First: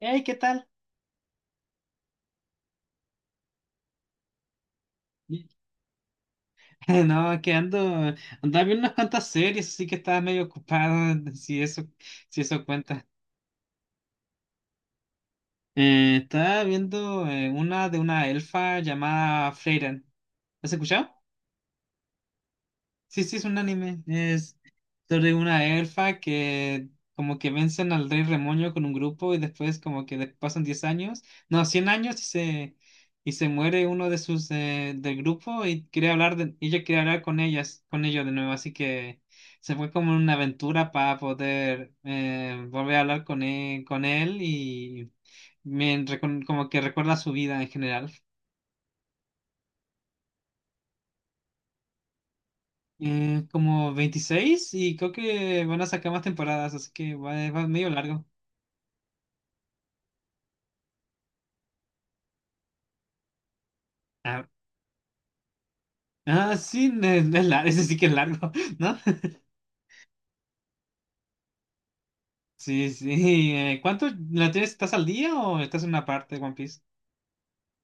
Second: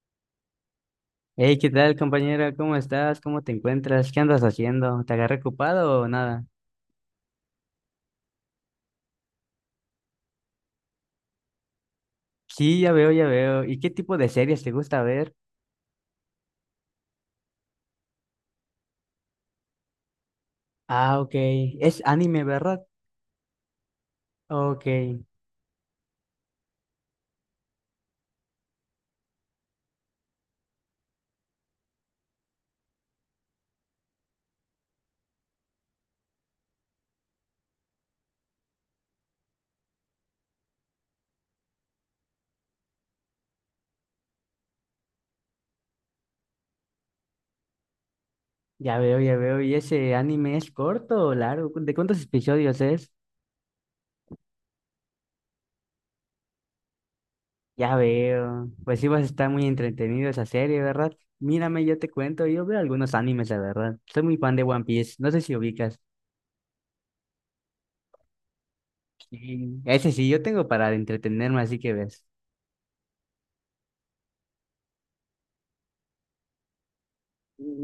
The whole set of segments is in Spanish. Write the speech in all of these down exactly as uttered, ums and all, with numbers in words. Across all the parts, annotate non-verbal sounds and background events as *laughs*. Hey, ¿qué tal? Hey, ¿qué tal, compañera? ¿Cómo estás? ¿Cómo te encuentras? ¿Qué andas haciendo? ¿Te agarré *laughs* ocupado o nada? No, que ando, andaba viendo unas cuantas series, así que estaba medio ocupado, si eso, si eso Sí, ya cuenta. veo, ya veo. ¿Y qué tipo de series te gusta ver? Eh, estaba viendo eh, una de una elfa llamada Freyren. ¿Has escuchado? Ah, ok. Es anime, ¿verdad? Sí, sí, es un anime. Es Ok, sobre una elfa que como que vencen al rey Remoño con un grupo y después como que de- pasan diez años, no, cien años y se, y se muere uno de sus eh, del grupo y quería hablar de, ella quería hablar con ellas, con ellos de nuevo, así que se fue como en una aventura para poder eh, volver a hablar con él, con él y me, recon- como que recuerda su vida en general. ya veo, ya veo. ¿Y ese anime es corto o largo? ¿De cuántos episodios es? Eh, como veintiséis y creo que van a sacar más temporadas, así que va, va medio Ya largo. veo. Pues sí vas a estar muy entretenido esa serie, ¿verdad? Mírame, yo te cuento, yo veo algunos animes, la verdad. Soy muy Ah, fan de One Piece, no sé si ubicas. ah, sí, no es- no es lar- *laughs* ese sí que es largo, *laughs* ¿no? Sí. Ese sí, yo tengo para entretenerme, así que ves. Sí, sí. Eh, ¿cuánto la tienes? ¿Estás al día o estás en una parte de One Piece?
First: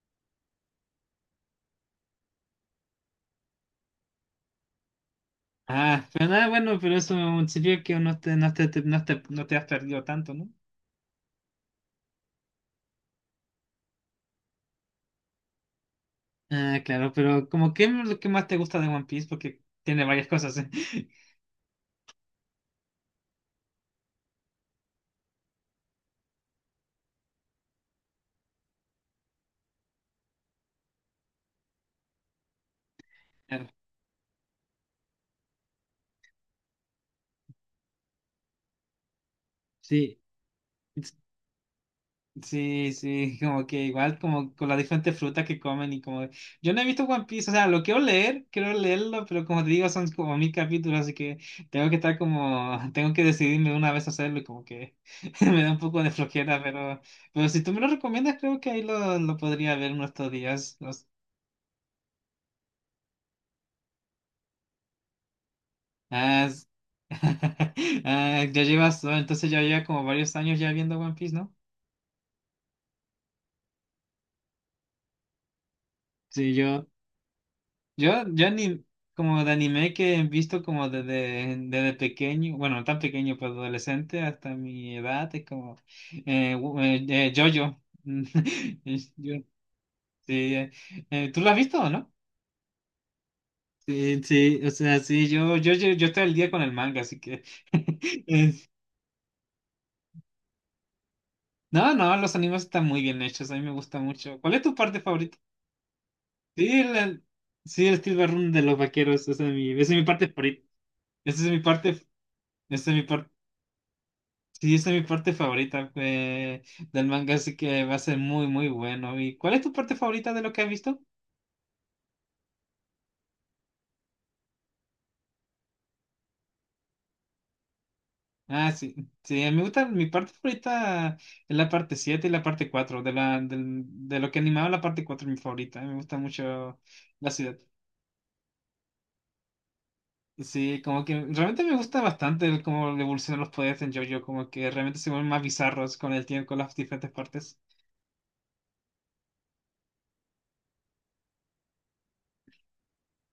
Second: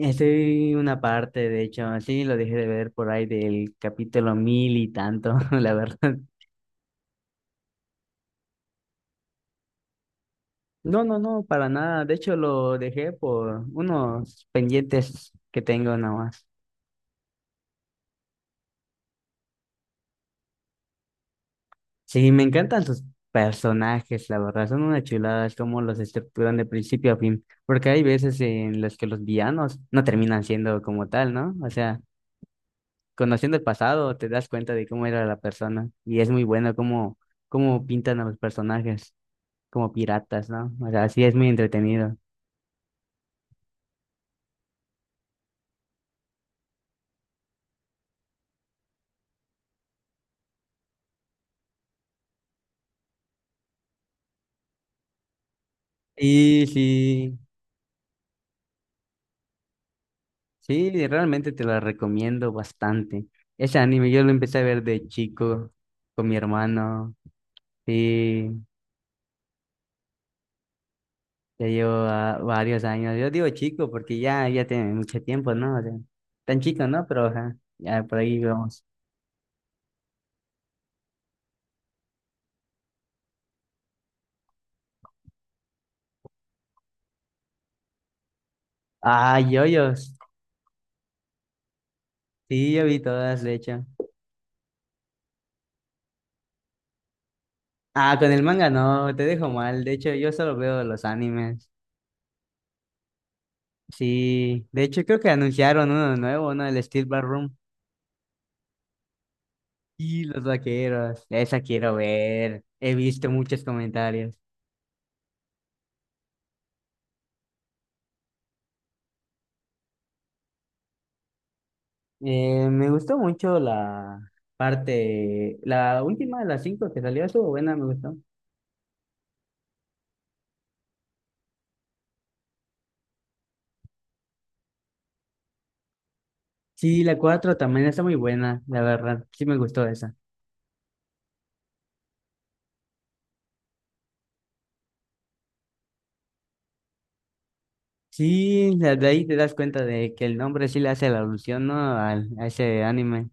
Estoy una parte, de hecho, sí, lo dejé de ver por ahí del capítulo mil y tanto, *laughs* la Ah, verdad. pero nada, bueno, pero eso sirvió que no te, no te, te- no te, no te has perdido tanto, ¿no? No, no, no, para nada. De hecho, lo dejé por unos pendientes que tengo nada más. Ah, claro, pero como qué es lo que más te gusta de One Piece, porque tiene varias cosas, ¿eh? *laughs* Sí, me encantan sus personajes, la verdad. Son una chulada, es como los estructuran de principio a fin. Porque hay veces en las que los villanos no terminan siendo como tal, ¿no? O sea, conociendo el Claro. pasado, te das cuenta de cómo era la persona. Y es muy bueno cómo, cómo pintan a los personajes. Como Sí. piratas, ¿no? O sea, sí es muy entretenido. Sí, sí, *laughs* como que igual, como con las diferentes frutas que comen y como... Yo no he visto One Piece, o sea, lo quiero leer, quiero leerlo, pero como te digo, son como mil capítulos, así que tengo que estar como... *laughs* Tengo que decidirme una vez a hacerlo y como que *laughs* me da un poco de flojera, Y pero... sí, Pero si tú me lo recomiendas, creo que ahí lo, lo podría ver en estos días. sí, Los... realmente te la recomiendo bastante. Ese anime yo lo empecé a ver de chico con mi Ah, es- hermano. *laughs* Ah, Sí, ya llevas, entonces ya lleva como varios años ya viendo One Piece, ¿no? ya llevo ah, varios años. Yo digo chico porque ya, ya tiene mucho tiempo, ¿no? O sea, Sí, tan yo... chico, ¿no? Pero ajá, ya por Yo, ahí yo ni vamos. como de anime que he visto como desde, desde pequeño, bueno, no tan pequeño, pero adolescente hasta mi edad, es como eh, wo- eh, eh, JoJo. *laughs* Es- yo- Ah, yoyos. sí, eh, eh, ¿tú lo has visto o no? Sí, yo vi todas, de hecho. Sí, sí, o sea, sí, yo, yo, yo, yo estoy al día con el manga, así que... *laughs* Ah, con el es- manga no, te dejo mal. De hecho, yo solo veo los animes. no, no, los animes están muy bien hechos, a mí me gusta mucho. ¿Cuál es Sí, tu de parte hecho creo que favorita? anunciaron uno nuevo, ¿no? Sí, El Steel el, Ballroom sí, el Steel Run de los vaqueros, esa es mi, esa es mi y parte los favorita. vaqueros. Esa es mi Esa quiero parte... ver. Esa He es mi parte. visto muchos comentarios. Sí, esa es mi parte favorita eh, del manga, así que va a ser muy, muy bueno. ¿Y cuál es tu parte favorita de lo que has visto? Eh, me gustó mucho la parte, la última de las cinco que salió, estuvo buena, me gustó. Ah, sí, sí, me gusta, mi parte favorita es la parte siete y la parte cuatro de, la, del- de lo que animaba la parte cuatro es mi favorita, me gusta mucho Sí, la la ciudad. cuatro también está muy buena, la verdad. Sí me gustó esa. Sí, como que realmente me gusta bastante el cómo evolucionan los poderes en JoJo, como que realmente se vuelven más bizarros con el tiempo, con las diferentes partes. Sí, la- de ahí te das cuenta de que el nombre sí le hace la alusión, ¿no? Al, a ese anime.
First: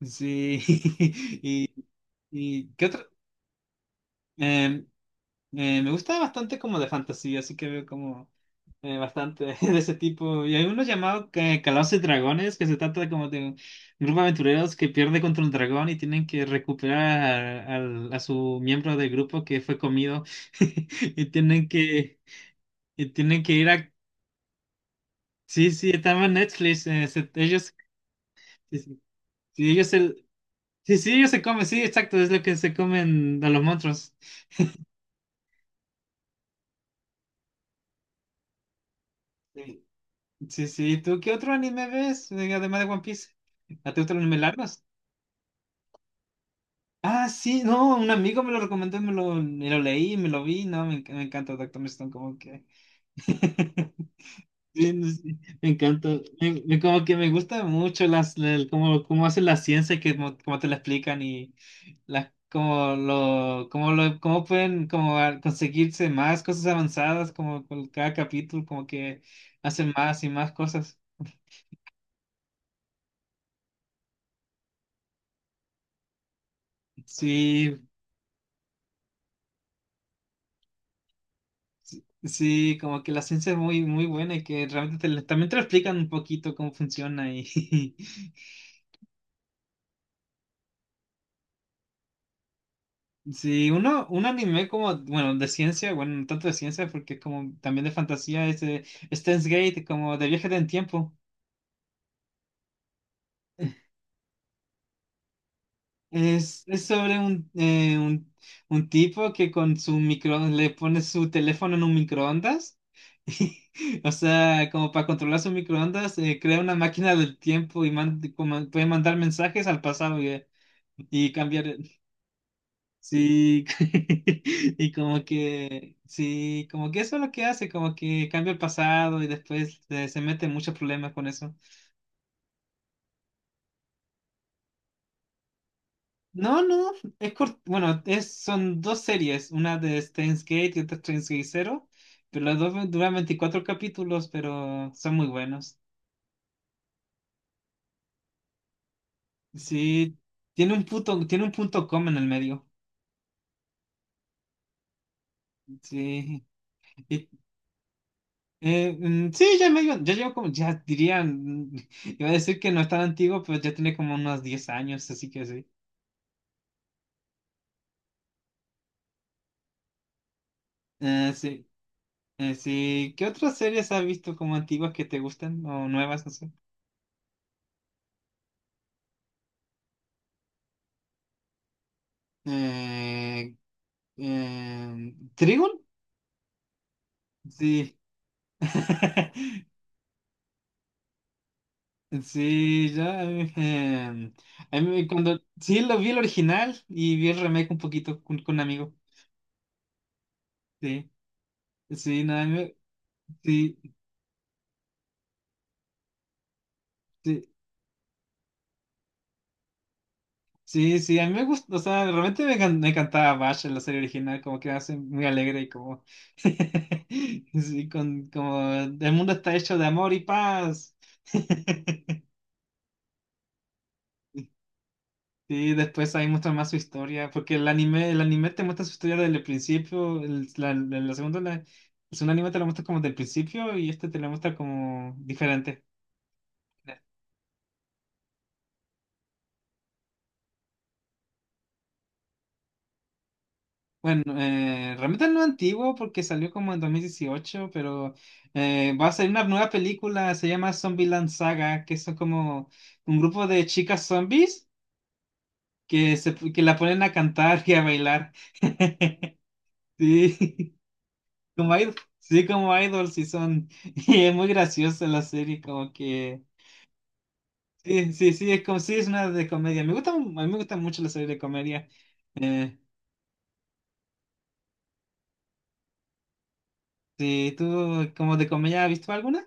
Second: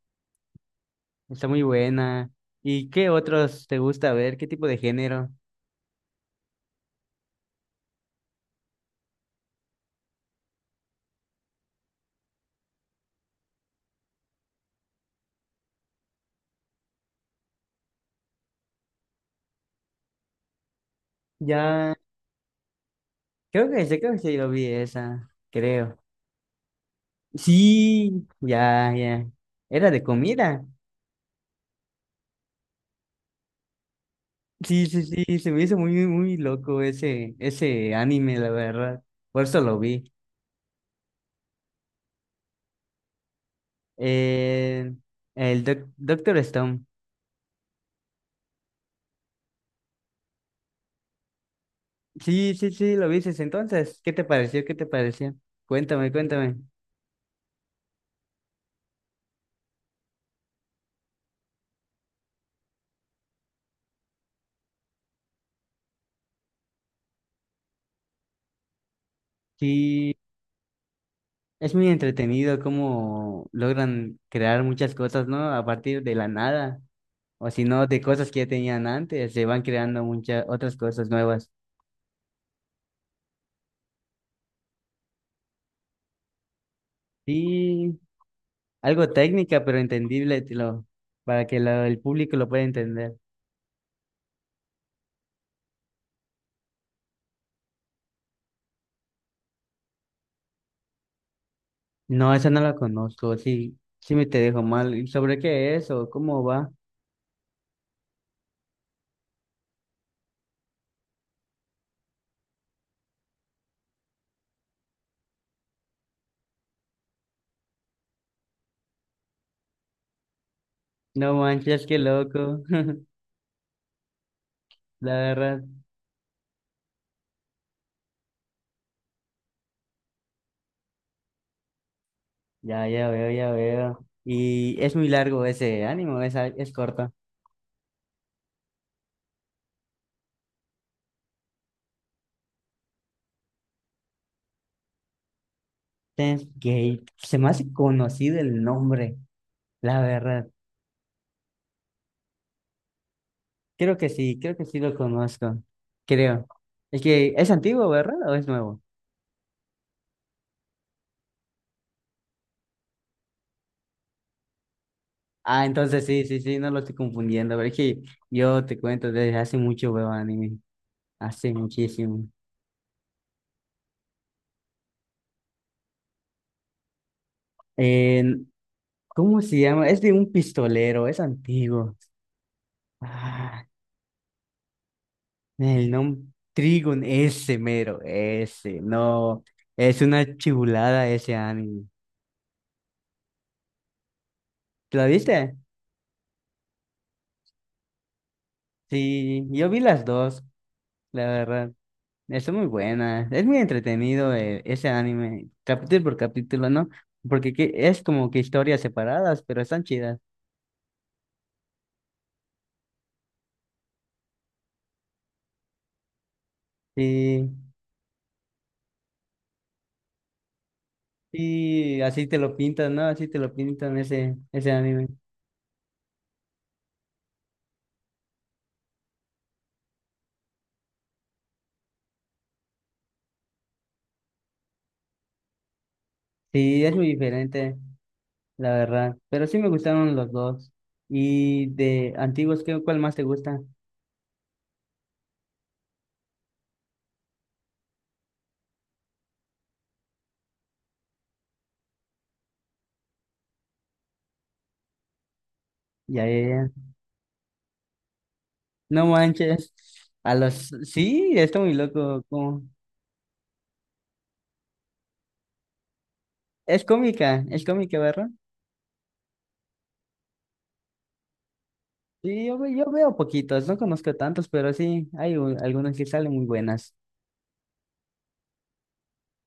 Sí, *laughs* Está muy y... buena. ¿Y qué ¿Y otra? qué otros te gusta ver? ¿Qué tipo de Em, género? Eh, me gusta bastante como de fantasía, así que veo como eh, bastante *laughs* de ese tipo. Y hay uno llamado que Calabozos y Dragones, que se trata como de un grupo de aventureros que pierde contra un dragón y tienen que recuperar al- a su miembro del grupo que fue comido. *laughs* Y tienen Ya. que, y tienen que ir Creo que, a... Yo creo que sí lo vi esa, Sí, sí, creo. estaba en Netflix. Eh, se- ellos, Sí, sí, ya, sí, ya. sí, ellos Era de se... comida. Sí, sí, ellos se comen, sí, exacto, es lo que se comen a los monstruos. Sí, sí, sí, se me hizo muy, muy loco ese, ese anime, la verdad. Por eso lo vi. Sí, sí. ¿Tú qué otro anime ves? eh, Además de One Piece. ¿A ti te gustan los animes largos? Eh, el Doc- Doctor Stone. Ah, sí, no, un amigo me lo recomendó, me lo, me lo leí, me lo vi. No, me, enc- me encanta Doctor Stone, como Sí, que. sí, sí, lo viste entonces. *laughs* ¿Qué te pareció? ¿Qué te Sí, no sé, pareció? me encanta. Cuéntame, cuéntame. Me- me- como que me gusta mucho las, el- como, como hacen la ciencia y que como, como te la explican y las como lo, como lo, cómo pueden como a- conseguirse más cosas avanzadas, como con cada capítulo, como que hacen Sí, más y más cosas. es muy entretenido cómo logran crear muchas cosas, ¿no? A partir de la nada. O si Sí, no, de cosas que ya tenían antes, se van creando muchas otras cosas nuevas. sí, como que la ciencia es muy, muy buena y que realmente te lo- también te lo explican un poquito cómo funciona y Sí, algo técnica, pero entendible, te lo- para que lo- el público lo pueda entender. *laughs* sí, uno, un anime como, bueno, de ciencia, bueno, no tanto de ciencia porque es como también de fantasía, es de Steins Gate, como de viaje en el tiempo. No, esa no la conozco, sí, sí me te dejo mal. ¿Y sobre qué es o cómo Es, va? es sobre un, eh, un, un tipo que con su micro le pone su teléfono en un microondas. *laughs* O sea, como para controlar su microondas, eh, crea una máquina del tiempo y man- como puede mandar mensajes al pasado. Y No cambiar, manches, qué loco. *laughs* sí, *laughs* y La como verdad, que, sí, como que eso es lo que hace, como que cambia el pasado y después eh, se mete en muchos problemas con eso. ya, ya veo, ya veo. Y es muy largo ese ánimo, es, No, es no, corto. es cort- bueno, es, son dos series, una de Steins Gate y otra Steins Gate Zero, pero las dos duran veinticuatro capítulos, pero son muy buenos. Steins Gate, se me hace conocido el nombre, la Sí, verdad. tiene un punto, tiene un punto com en el medio, Creo que sí, creo que sí lo conozco. sí, Creo. Es y que es antiguo, ¿verdad? ¿O es nuevo? Eh, mm, sí, ya medio, ya llevo como, ya dirían, *laughs* iba a decir que no es tan antiguo, pero ya tiene como unos diez años, así que sí. Ah, entonces sí, sí, sí, no lo estoy confundiendo. Pero es que yo te cuento desde hace mucho veo anime. Eh, Hace sí, muchísimo. eh, sí. ¿Qué otras series has visto como antiguas que te gustan o nuevas, no sé? Eh, ¿Cómo se llama? Es de un pistolero, es antiguo. Eh, Ah, eh, ¿Trigon? el nombre Trigun, ese Sí. mero, ese, no. *laughs* Es una chibulada ese anime. Sí, ya. Eh, a mí ¿Lo cuando, viste? sí, lo vi el original y vi el remake un poquito con, con un amigo. Sí, yo vi las dos, Sí, la verdad. sí, nada, Está muy me- buena, es muy sí. entretenido eh, ese anime, capítulo por capítulo, ¿no? Sí. Porque que- es como que historias separadas, pero están chidas. Sí, sí, a mí me gusta, o sea, realmente me, can- me encantaba Bash en la serie original, como que me hace muy alegre y como, Sí, *laughs* sí, con, como el mundo está hecho de amor y paz. sí, *laughs* así te lo pintan, ¿no? Así te lo pintan ese, ese anime. Sí, después ahí muestra más su historia, porque el anime, el anime te muestra su historia desde el principio, el, la, la- la segunda, la- el segundo anime te lo muestra como del principio y este te lo muestra como diferente. Sí, es muy diferente, la verdad. Pero sí me gustaron los dos. Y de antiguos, ¿qué, cuál más te gusta? Bueno, eh, realmente no es antiguo porque salió como en dos mil dieciocho pero eh, va a salir una nueva película, se llama Zombieland Saga, que son como un grupo de chicas zombies que, Ya, se, ya, que la ya. ponen a cantar y a bailar. No manches. *laughs* A los, Sí, sí, está muy como idol, loco. sí, Como... como idols sí son. *laughs* Y es muy graciosa la serie, como que Es cómica, es cómica, sí, ¿verdad? sí, sí, es como sí es una de comedia. Me gusta, a mí me gusta mucho la serie de comedia. Sí, yo, ve- Eh, Yo veo poquitos, no conozco tantos, pero sí, hay un- algunos que salen muy buenas. sí, ¿tú como de comedia has visto alguna?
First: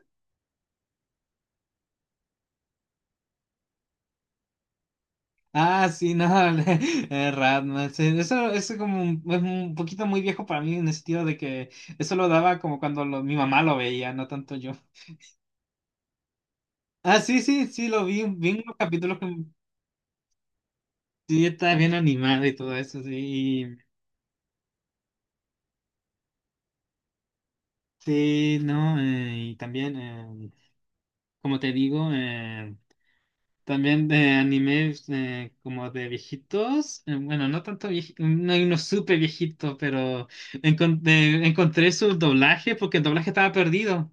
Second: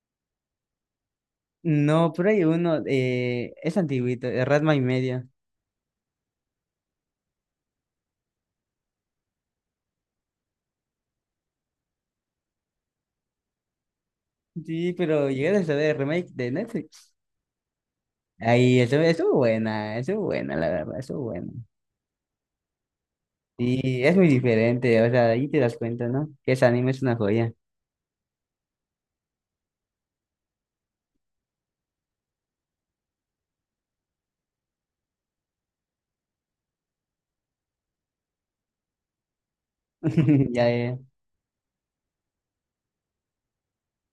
No, pero hay uno, eh, es antiguito, de Ratma y media. Ah, sí, no, *laughs* eh, Ratman, sí, eso es como un, es un poquito muy viejo para mí en el sentido de que eso lo daba como cuando lo- mi mamá lo veía, no tanto yo. Sí, pero llegué a saber el remake de Netflix. Ah, sí, sí, sí, lo vi, vi unos Ahí, eso, capítulos que estuvo buena, estuvo buena, la verdad, estuvo sí buena. está bien animado y todo eso, sí, y- Y es muy diferente, o sea, ahí te das cuenta, ¿no? Que ese anime es una joya. sí, no, eh, y también, eh, como te digo, eh, también de animes eh, como de viejitos, eh, bueno, no tanto viejitos, no hay uno súper viejito, pero *laughs* Ya, ya. encon- eh, encontré su doblaje porque el doblaje estaba perdido.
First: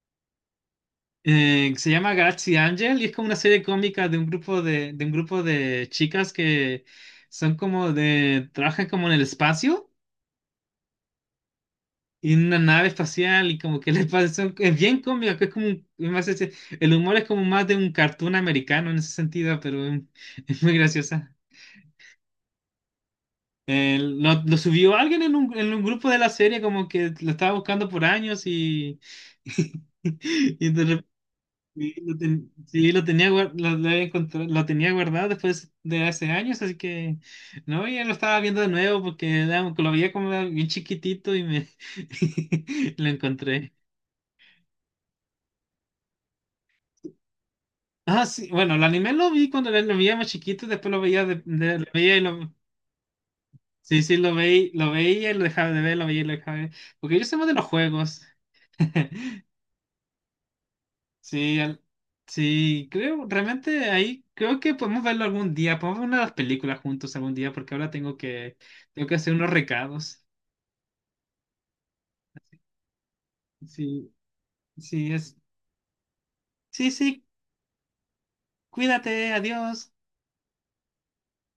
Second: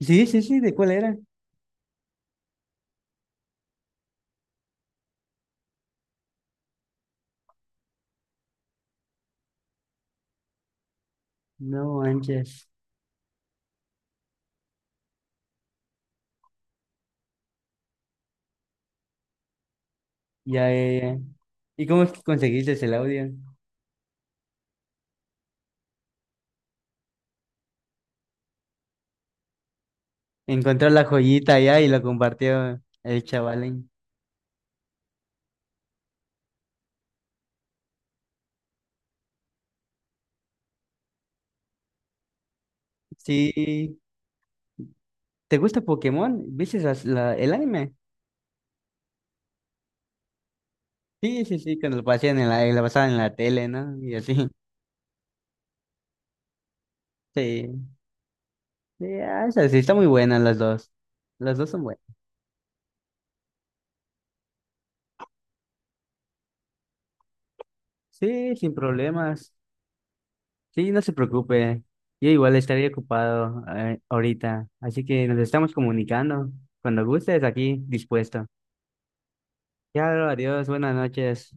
Sí, sí, sí, ¿de cuál era? Eh, se llama Galaxy Angel y es como una serie cómica de un grupo de, de un grupo de chicas que son como de, trabajan como en el espacio No y en una manches. nave espacial y como que *laughs* les pasa, son- es bien cómica, que es como, un- es más ese- el humor es como más de un cartoon americano en ese sentido, pero es, es Ya, muy ya, ya. graciosa. ¿Y cómo es que conseguiste el audio? Eh, lo, lo subió alguien en un, en un grupo de la serie como que lo estaba buscando por años y, *laughs* y, Encontró de. la joyita allá y Sí, lo lo, ten- compartió sí, lo el tenía, guar- lo, chavalín. lo había encontrado- lo tenía guardado después de hace años, así que no, ya lo estaba viendo de nuevo porque era- lo veía como bien chiquitito y me *laughs* lo encontré. Sí, ¿te gusta Pokémon? ¿Viste esas- la- el anime? Ah, sí, bueno, el anime lo vi cuando lo veía más chiquito, después lo veía, de, Sí, sí, de- sí, lo cuando lo veía y pasaban en lo... la, lo pasaban en la tele, ¿no? Sí, Y sí, lo así. *laughs* veía, lo veía y lo dejaba de ver, lo veía y lo dejaba de ver. Porque yo soy más de los Sí, juegos. *laughs* sí, ah, esa sí, está muy buena las dos. Las Sí, dos al- son buenas. sí, creo, realmente ahí creo que podemos verlo algún día, podemos ver una de las películas juntos algún día, porque ahora tengo Sí, que, sin tengo que hacer unos problemas. recados. Sí, no se preocupe. Yo igual estaré ocupado eh, Sí, ahorita. Así sí, que es, nos estamos comunicando. sí, Cuando sí, gustes, aquí dispuesto. cuídate, adiós. Ya, adiós, buenas noches.